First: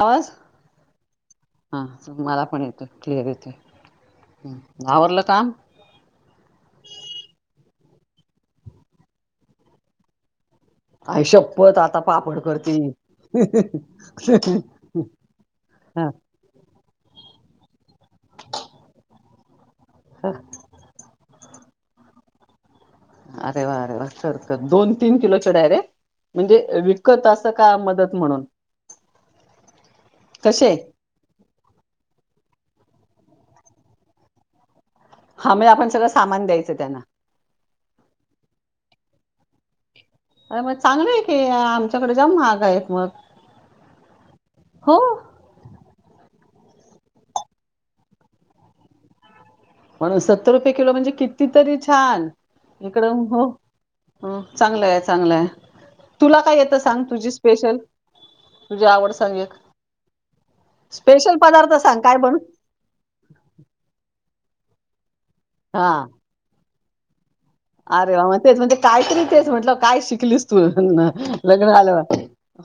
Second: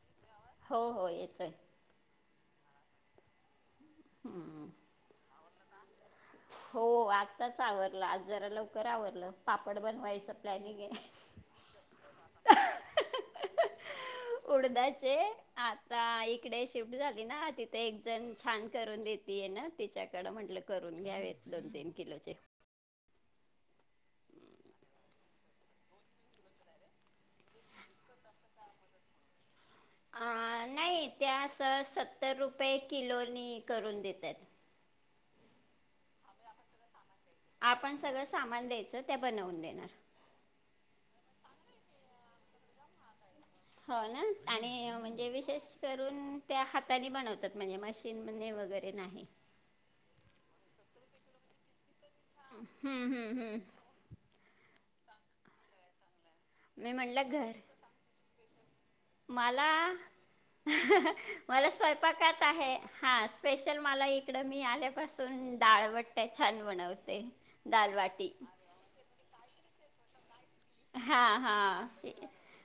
आवाज हो हो येतोय. हा मला पण येतोय. क्लिअर येतोय. हम्म. आवरलं काम? हो आत्ताच आवरलं. आज जरा लवकर आवरलं. पापड बनवायचं प्लॅनिंग आहे. आई शप्पथ आता पापड करती. उडदाचे आता हा, एक - इकडे शिफ्ट झाली ना? तिथ एक जण छान करून देतीय ना तिच्याकड हा. म्हंटलं करून घ्या एक दोन -तीन किलोचे. अरे वा! अरे वा! करतात दोन - तीन किलो च डायरेक्ट. म्हणजे विकत असं का मदत म्हणून. आ कसे नाही त्या असं सत्तर रुपये किलोनी करून देत्यात. हा मे आपण सगळं सामान द्यायचं त्यांना. आपण सगळं सामान द्यायचं ते बनवून देणार - अर म चांगलं आहे की - आमच्याकडे ज्याम महाग आहे मग - हो ना? आणि म्हणजे विशेष करून त्या हाताने बनवतात. म्हणजे मशीनने वगैरे नाही. पण सत्तर रुपये किलो म्हणजे किती तरी छान! हम्म इकडं हम्म हो हम्म हो, चांगलय, चांगलय तुला काय येत मी सांग म्हणलं तुझी घर स्पेशल- तुझे आवडच? मला, मला पदार्थ सांग काय बनू स्वयंपाकात आहे. हा, स्पेशल मला इकडं मी आल्यापासून हा डाळबट्टया छान बनवते. अरे दालवाटी वाह, तेच म्हणजे कायतरी तेच म्हटलं काय शिकलीस- तू हा, लग्न हा. झाल्यावर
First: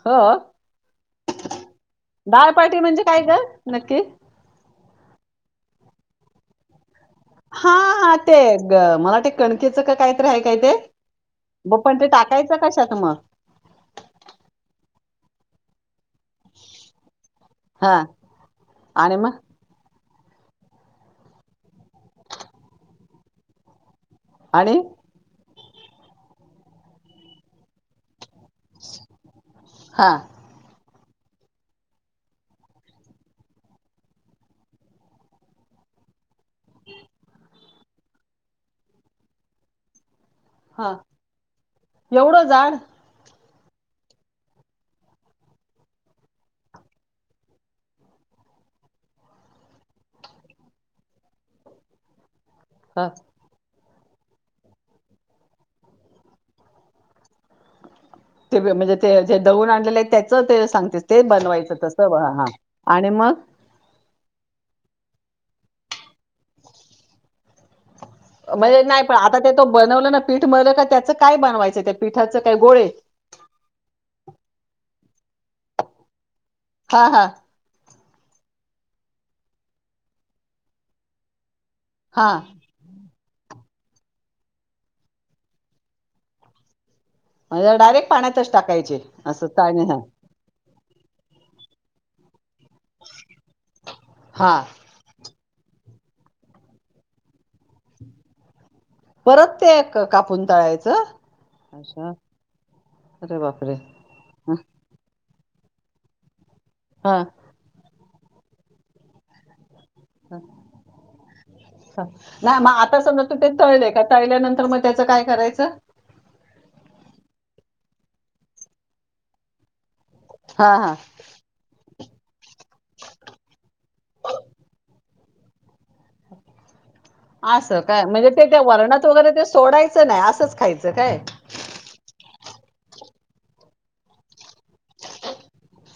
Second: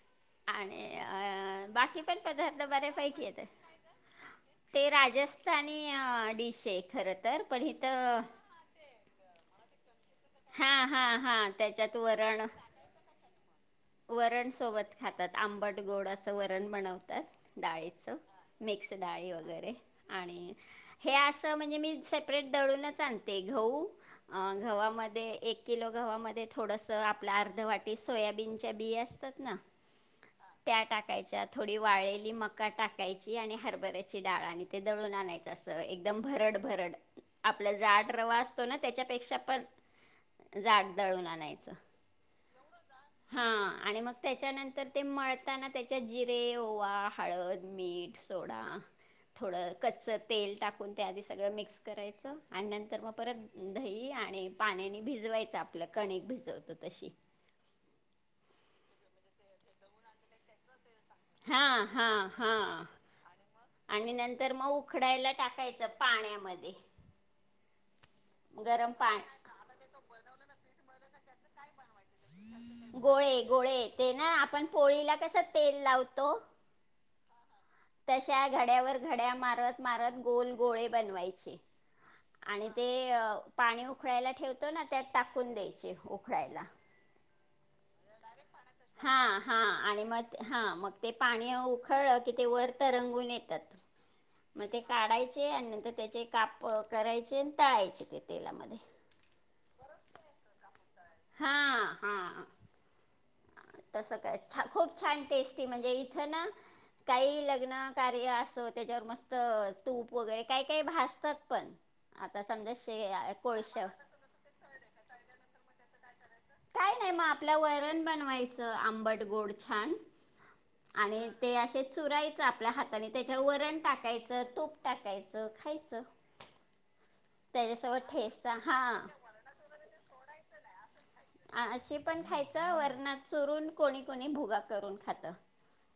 हो आणि अ बाकी पण पदार्थ दाळपाटी म्हणजे काय बऱ्यापैकी ग येत्यात. नक्की ते राजस्थानी डिश आहे खरं- तर पण हा, हा, इथं ते ग मला ते- कणकेचं का कायतर हाय काय ते, हां हां हां हो त्याच्यात पण ते वरण टाकायचं कशात मग? वरणसोबत खातात. आंबट, गोड असं वरण बनवतात, हा डाळीचं मिक्स आणि डाळी मग वगैरे- आणि हे असं म्हणजे मी सेपरेट दळूनच आणते. गहू- अ आणि गव्हामध्ये एक किलो गव्हामध्ये थोडसं, आपलं आर्ध वाटी सोयाबीन- च्या बिया असतात ना- हा त्या टाकायच्या, थोडी वाळलेली मका टाकायची आणि हरभऱ्याची डाळ आणि- ते दळून आणायचं असं, एकदम भरड, भरड. आपलं जाड रवा असतो ना, त्याच्यापेक्षा पण हा जाड दळून आणायचं. एवढं जाड- हा आणि मग त्याच्यानंतर ते मळताना त्याच्यात जिरे, ओवा, हळद, मीठ- सोडा, थोडं कच्चं तेल टाकून त्याआधी सगळं मिक्स करायचं- आणि नंतर हा, मग परत दही आणि पाण्याने भिजवायचं, आपलं कणिक भिजवतो तशी. ते म्हणजे, ते जे दळुन आणलेले आहे, त्याच ते सांगतेस. ते बनवायचं हां तसं हां हा हां आणि मग- आणि नंतर मग उखडायला टाकायचं पाण्यामध्ये. म्हणजे गरम नाही, पा पण आता ते तो बनवलं ना पीठ, मध का त्याचं काय बनवायचं त्या पीठाचं काय गोळे? पिठाचं काही गोळे, गोळे. ते ना आपण पोळीला कस तेल लावतो- हा, हा. तशा घड्यावर घड्या मारत, मारत गोल गोळे बनवायचे. हा. आणि ते पाणी उखळायला ठेवतो ना, त्यात टाकून द्यायचे उखळायला. म्हणजे डायरेक्ट पाण्यातच टाकायचे, हा असं हा आणि [unintelligible] मग हा, मग ते पाणी उखळलं की, ते वर तर रंगून येतात हा मग ते- काढायचे आणि नंतर त्याचे काप करायचे आणि तळायचे ते तेलामध्ये. परत ते कापून तळायचं? हा, अच्छा हा. अरे बापरे. ! तसं का [unintelligible] खूप छान टेस्टी म्हणजे इथं ना हा काही लग्न - कार्य असो, त्याच्यावर मस्त तूप वगैरे काही, काही भासतात पण. आता नाही, मग समजा आता शे समजा तू ते कोळशा तळले, का तळल्यानंतर मग त्याचं काय करायचं? काय नाही, मग आपल्या वरण बनवायचं आंबट, गोड छान. हा हा आणि- ते असे चुरायचं आपल्या हाताने, त्याच्यावर वरण टाकायचं, तूप टाकायचं, खायचं. असं काय, त्याच्यासोबत म्हणजे ते ठेसा त्या हा. वरणात वगैरे ते सोडायचं नाही, असंच खायचं काय? अशी पण खायचं वरणात चुरून कोणी, कोणी भुगा करून खात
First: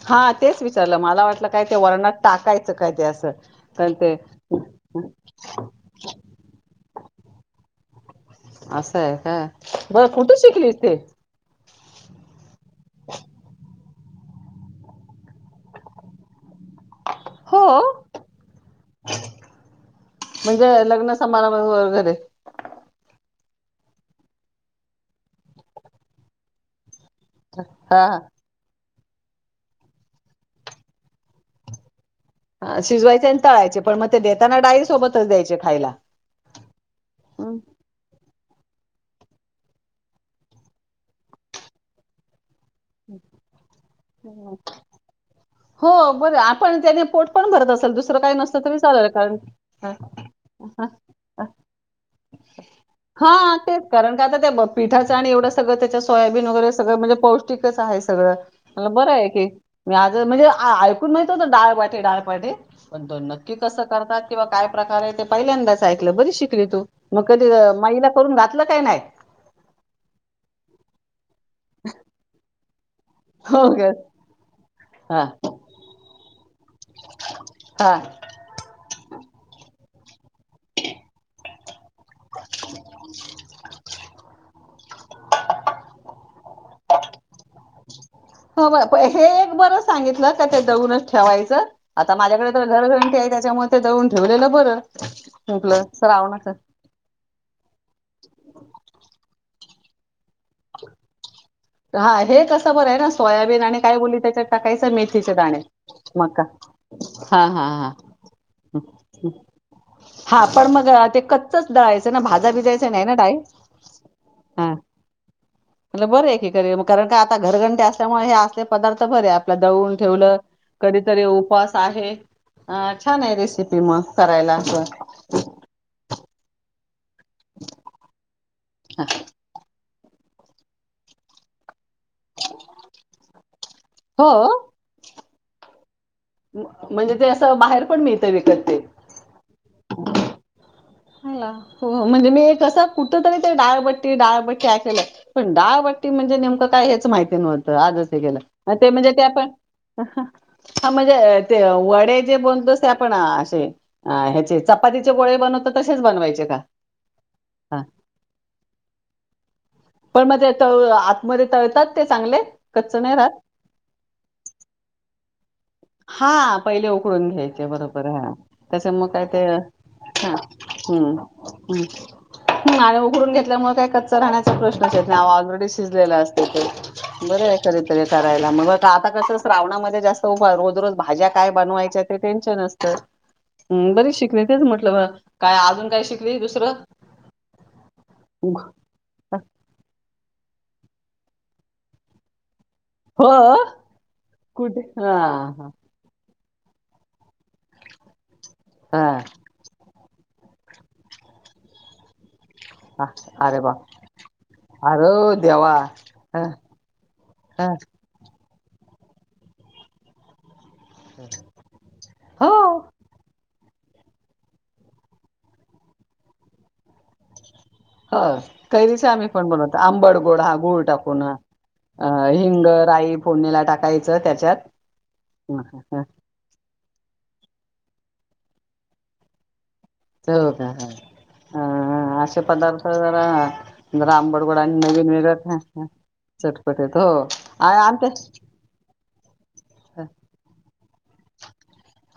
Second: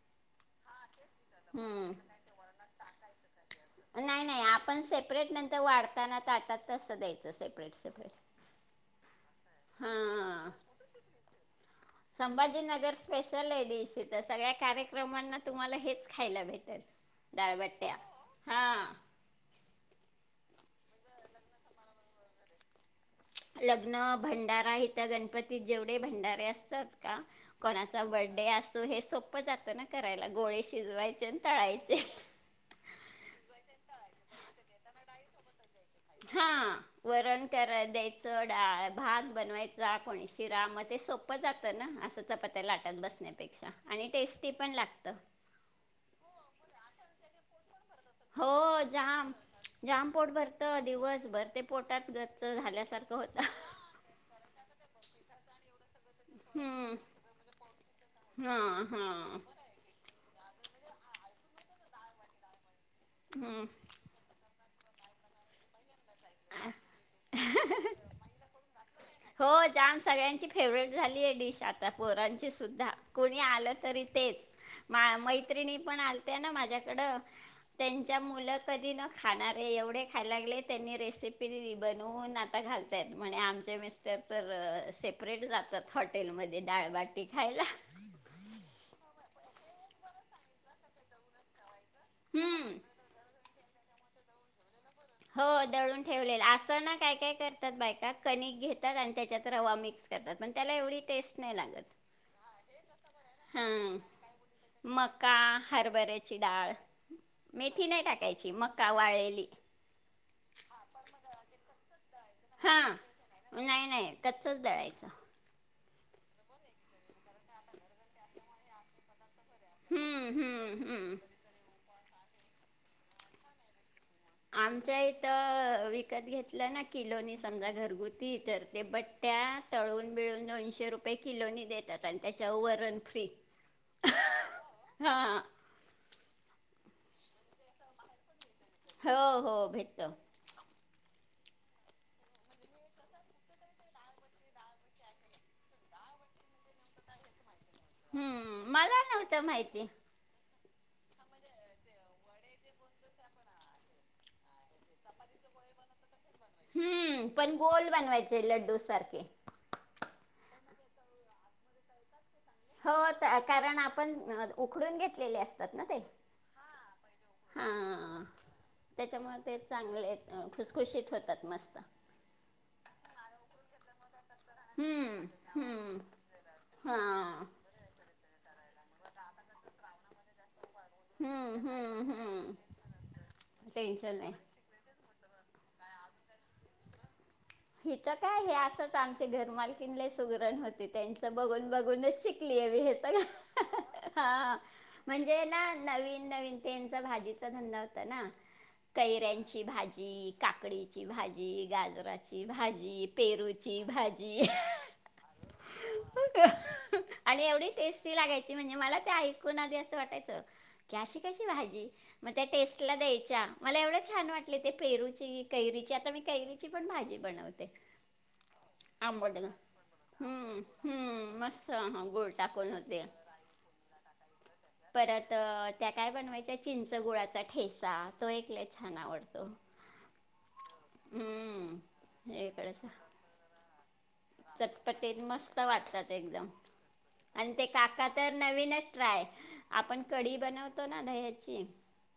हा तेच विचारलं मला वाटलं काय ते हम्म वरणात टाकायचं काय ते असं कारण ते नाही, नाही आपण सेपरेट नंतर वाढताना तटात तसं द्यायचं सेपरेट, सेपरेट असं आहे हा बर कुठे हा शिकलीस ते संभाजीनगर स्पेशल ये डिश तर सगळ्या कार्यक्रमांना तुम्हाला हेच खायला भेटल हो दाळबट्टया हा म्हणजे लग्न समारंभ व घरे लग्न भंडारा हित गणपतीत जेवढे भंडारे असतात का कोणाचा हा हा बर्थडे असो हे सोप प्प जातं ना करायला गोळे शिजवायचे आणि तळायचे शिजवायचे आणि तळायचे पण मग ते देताना डाळी सोबतच द्यायचे खायला हा वरण हं. करा द्यायचं डाळ भात बनवायचा कोणी शिरा म ते सोप सोप्प जातं ना असं चपात्या लाटत बसण्यापेक्षा आणि टेस्टी पण लागत हो बरं आपण त्याने पोट पण भरत असेल दुसरं काही नसत तरी हो चालेल जाम कारण हा जाम पोट भरतं हा, हा. दिवसभर ते पोटात गच्च झाल्यासारखं होतं हा, तेच कारण का आता त्या पिठाचं आणि एवढं सगळं त्याच्या सोयाबीन वगैरे हं, सगळं म्हणजे पौष्टिकच आहे सगळं हां म बरं आहे हां की मी आज म्हणजे ऐकून माहित होत डाळबाटी, डाळबाटी पण तो नक्की हं. कसं करतात किंवा काय प्रकार आहे ते पहिल्यांदाच ऐकलं बरी शिकली तू मग कधी माईला करून घातलं काय नाही हो जाम सगळ्यांची फेवरेट झाली आहे डिश आता पोरांची सुद्धा कोणी हो आलं का तरी तेच मा हा मैत्रिणी पण आलत ना माझ्या तकडं हा त्यांच्या मुलं कधी न खाणार आहे एवढे खायला लागले त्यांनी रेसिपी बनून आता घालतयत म्हणे आमचे मिस्टर तर से सेपरेट जातात हॉटेलमध्ये डाळबाटी खायला हो हे एक बरं सांगितलं का ते दळूनच ठेवायचं आता माझ्याकडे तर हम्म घरघंटी आहे त्याच्यामुळे ते जाऊन ठेवलेलं बरं हो म्हटलं दळून ठेवलेलं श्रावणाच. असं ना काय, काय कर तर बायका कणिक घेतात आणि त्याच्यात रवा मिक्स करतात पण त्याला एवढी टेस्ट नाही लागत हा हे कसं बरं आहे ना सोयाबीन हा आणि काय बोलली त्याच्यात टाकायचं मेथीचे मका, दाणे. हरभऱ्याची मका डाळ हा हा मेथी हा नाही टाकायची मका वाळळेली हा पण मग ते कच्चच दळायचेना भाजा बिजायचं हां नाही ना डाळी नाही नाही कच्चच हा दळायचं म्ह बरे आहे एकीक कारण का आता घरघंटे असल्यामुळे हे असले पदार्थ बरे आ आपलं दळुन हम्म ठेवलं हम्म हम्म कधीतरी उपास आहे अ छान आहे रेसिपी म आमच्या इथ विकत घेतलं ना किलोनी समजा घरगुती तर ते बट्ट्या तळून, बिळून दोनशे रुपये किलो नी देतात आणि त्याच्या वरण फ्री हो हा म म्हणजे ते असं बाहेर पण मिळत विकत ते हो, हो भेटत हो म्हणजे मी कस कुठ तरी ते डाळबट्टी, डाळबट्टी ऐकल पण डाळबाटी म्हणजे नेमकं काय हेच माहिती नव्हतं आज हम्म गेलं ते मला म्हणजे ते नव्हतं आपण माहिती हा म्हणजे ते वडे जे बनतोस ते आपण असे ह्याचे चपातीचे गोळे बनवतात तसेच बनवायचे का? हम्म पण हा गोल बनवायचे लड्डू सारखे. पण मग ते तळ आतमध्ये तळतात ते चांगले? हो कच्च नाही राहत? कारण आपण उकडून घेतलेले असतात ना ते. हा पहिले उकडून घ्यायचे बरोबर हां हा तस मग काय त्याच्यामुळे ते चांगले अ, खुसखुशीत हम्म, होतात मस्त. हम्म नारळ उघडून घेतल्यामुळे काय कच्च राहण्याचे प्रश्नंच येत हम्म, ऑलरेडी हम्म, शिजलेला असते ते हां, बरे तर करायला मग आता कस श्रावणामध्ये जास्त उपा रोज, रोज भाज्या काय हम्म, बनवायचं हम्म, ते हम्म. टेनशन असतं हे टेन्शन बरीच नाही. शीक म्हटलं बा काय अजून काय शिकली दुसरं? हिच काय हे हो असं च आमची घरमालकीन लय सुगरण होती त्यांच बघून, बघूनच शिकली हे हा हा कुठे हा म्हणजे ना नवीन, नवीन त्याचां भाजीचा धंदा होता ना हा कैरयाची भाजी की काकडीची भाजी, गाजराची भाजी, हा अरे बा पेरूची भाजी ह अरे देवा ह ह ते टेस्टी लागायची म्हणजे मला ते ऐकून आधी असं वाटायचं की अशी कशी भाजी मग त्या हो. टेस्टला द्यायच्या मला एवढं छान वाटले ते पेरूची, कैरीची आता मी कैरीची पण भाजी बनवते ह कैरीचे आम्ही आंबट पण बनवतो आंबड गोड हा हम्म, गुळ टाकून हम्म, मस्त हा गूळ हिंग, टाकून होते राई फोडणीला टाकायचं त्याच्यात परत त्या काय बनवायच्या चिंच गुळाचा ठेसा तो एक लय छान आवडतो. चव दार हा अ हम्म असे इकडे पदार्थ जरा जरा आंबट गोड आणि नवीन चटपटीत वेगळ मस्त वाटतात एकदम चटपटेत हो आणि ते आ आ काका तर नवीनच ट्राय आपण कडी बनतो ना दह्याची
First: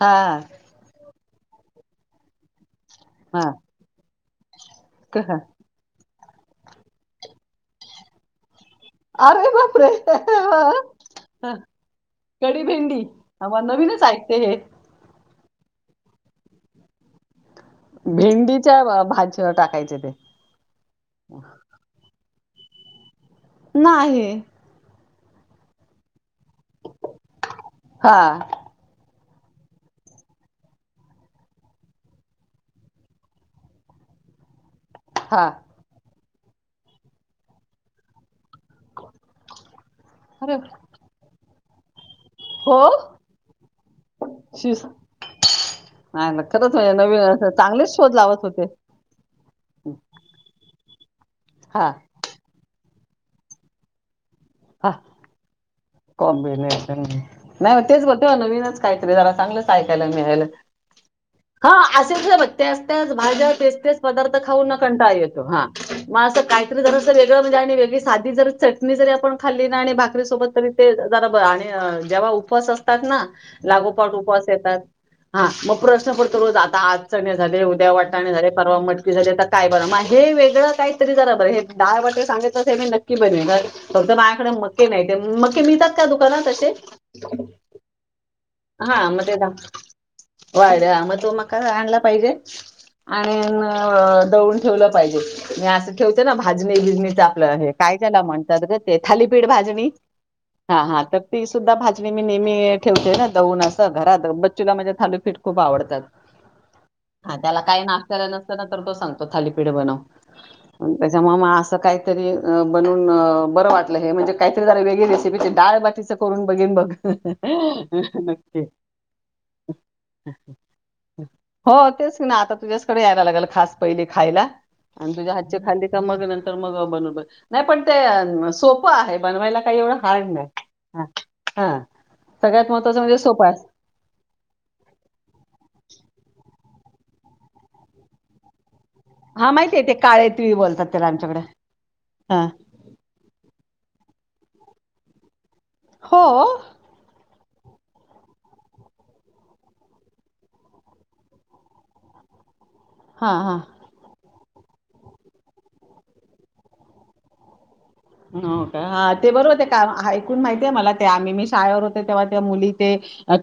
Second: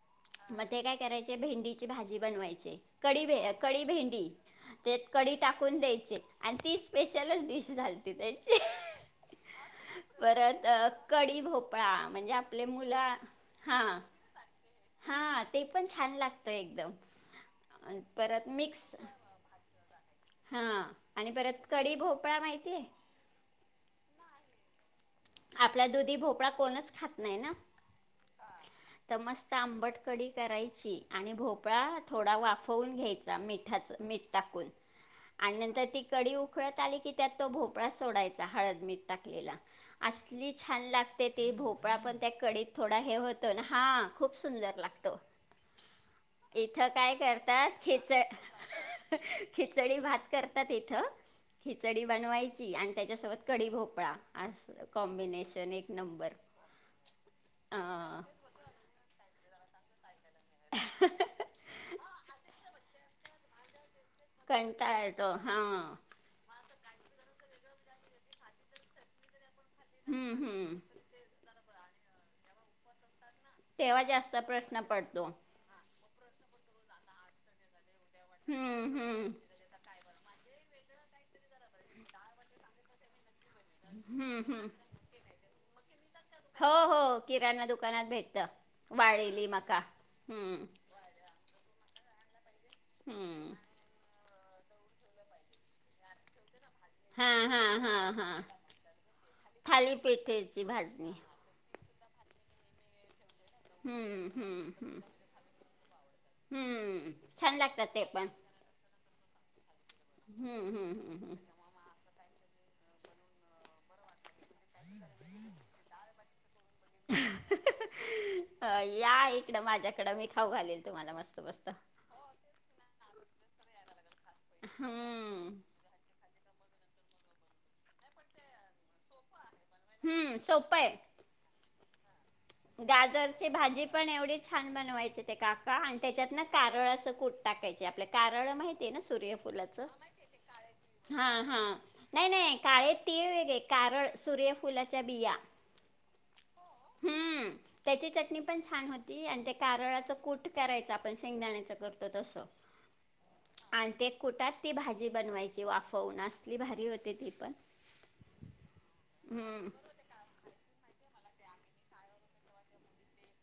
हा म ते काय करायचे भेंडीची भाजी बनवायचे कडी, हा कडी भेंडी त्यात कढी टाक टाकून द्यायचे आणि ती स्पेशलच डिश झालती त्याची ह अरे बापरे परत कडी भोपळा म्हणजे आपले मुलं ह म नवीनच ऐकते हे हा ते पण छान लागतं एकदम. आणि परत भेंडीच्या भा भाजीला टाकायचे ते. हा आणि परत कडी भोपळा माहितीय? नाही. आपला त दुधी भोपळा कोणच खात नाही ना हा तर मस्त आंबट कडी करायची आणि भोपळा थोडा वाफवून घ्यायचा मिठाच मीठ टाकून. हा आणि नंतर ती कडी उकळत आली की त्यात तो भोपळा सोडायचा हळद मीठ टाकलेला असली अरे छान लागते ते भोपळा पण त्या कडीत हो थोडा हे होतो हा खूप सुंदर शिस लागतो. नाही खरंच इथं म्हणजे काय नवीन करतात चांगलेच खिच शोध लावत होते खिचडी भात करतात इथं हा खिचडी बनवायची आणि त्याच्यासोबत कडी भोपळा अस. हा कॉम्बिनेशन नाही म तेच बोलते नवीनच काहीतरी जरा चांगलंच. आयकाला मिळाले ह असेल जर त्याच, त्याच भाज्या तेच, तेच पदार्थ खाऊन न कंटाळा येतो हा मला असं काहीतरी वेगळं म्हणजे आणि वेगळी भाजी जर चटणी जरी आपण खाल्ली ना आणि भाकरी हम्म सोबत तरी हम्म ते जरा बरी आणि जेव्हा उपवास असतात ना. तेव्हा लागोपाट जास्त उपवास प्रश्न येतात पडतो हा मग प्रश्न पडतो रोज आता आज चने झाले उद्या वाटाणे झाले परवा हम्म मटकी झाले हम्म काय बर मग हे वेगळं काहीतरी जरा बरं हे डाळ वाटे सांगतच हे मी नक्की बनवतात फक्त बा हम्म हम्म मके नाही मके मिळतात का दुकानात असे? ह्यांना दुकानात भेटत. हा [unintelligible] [unintelligible] हम्म ठेवलं पाहिजे. मी अस ठेवते ना भाजणी भिजणीच हां आपलं हे हां काय हां त्याला हां म्हणतात ग ते थालीपीठ भाजणी. मिरची भात हा हा तर ती सुद्धा भाजणी मी नेहमी ठेवते ना. जाऊन असं घरात हम्म हम्म बच्चूला म्हणजे हम्म थालीपीठ खूप आवडतात. हम्म हा छान त्याला काही लागतात ते नाष्टला पण न तो सांगतो थालीपीठ बनव हम्म हम्म हम्म त्याच्यामुळ हम्म मला अस. काहीतरी बनून बरं वाटलं हे म्हणजे काहीतरी जरा वेगळी रेसिपी डाळबाटीच करून बघेन बघ. नक्की या इकडं माझ्याकडं मी खाऊ घालेल तुम्हाला मस्त मस्त हो आता तुझ्याकडेच यायला लागलेलो खास पहीले खायला तुझ्या हम्म हात खा मग नंतर मग बन नाही पण ते सो सोप आहे बनवायला काही एवढं हार्ड हम्म नाही ह हा सगळ्यात महत्वाचं म्हणजे सोपं गाजरचे आहे भाजीत पण एवढे छान बनवायचे ते काका आणि त्याच्यात ना कारळाचं कूट टाकायचे आपलं कारळ माहती ना हा माहिती सुर्यफुलाच आहे ते काळे तिळी बोलतात त्याला हा आमच्याकडे हा नाही हा नाही काळे तीळ वेगळे कारळ सूर्यफुलाच्या बिया हो हम त्याची चटणी पण छान होती आणि ते कारळाच कूठ करायच आपण शेंगदाण्याच करतो तसं [inaudible] हा हा आणि ते कुठात ती भाजी बनवायची वाफवून असली भारी होते ती पण हो का हा ते बरोबर ते हम्म का? माहितीय मला ते आम्ही मी शाळेवर होतो तेव्हा ते मुली ते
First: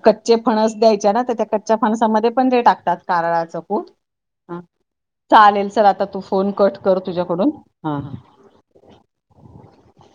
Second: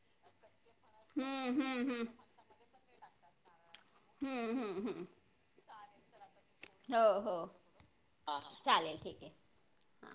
कच्चे फणस द्याय. त्या हम्म कच्च्या हम्म हम्म फणसामध्ये पण जे टाकात कारळाचं पूत हम्म हा हम्म हम्म चालेल चल आता तू फोन कट कर हो हो तुझ्याकडून हा ह चालेल ठीक आहे. हां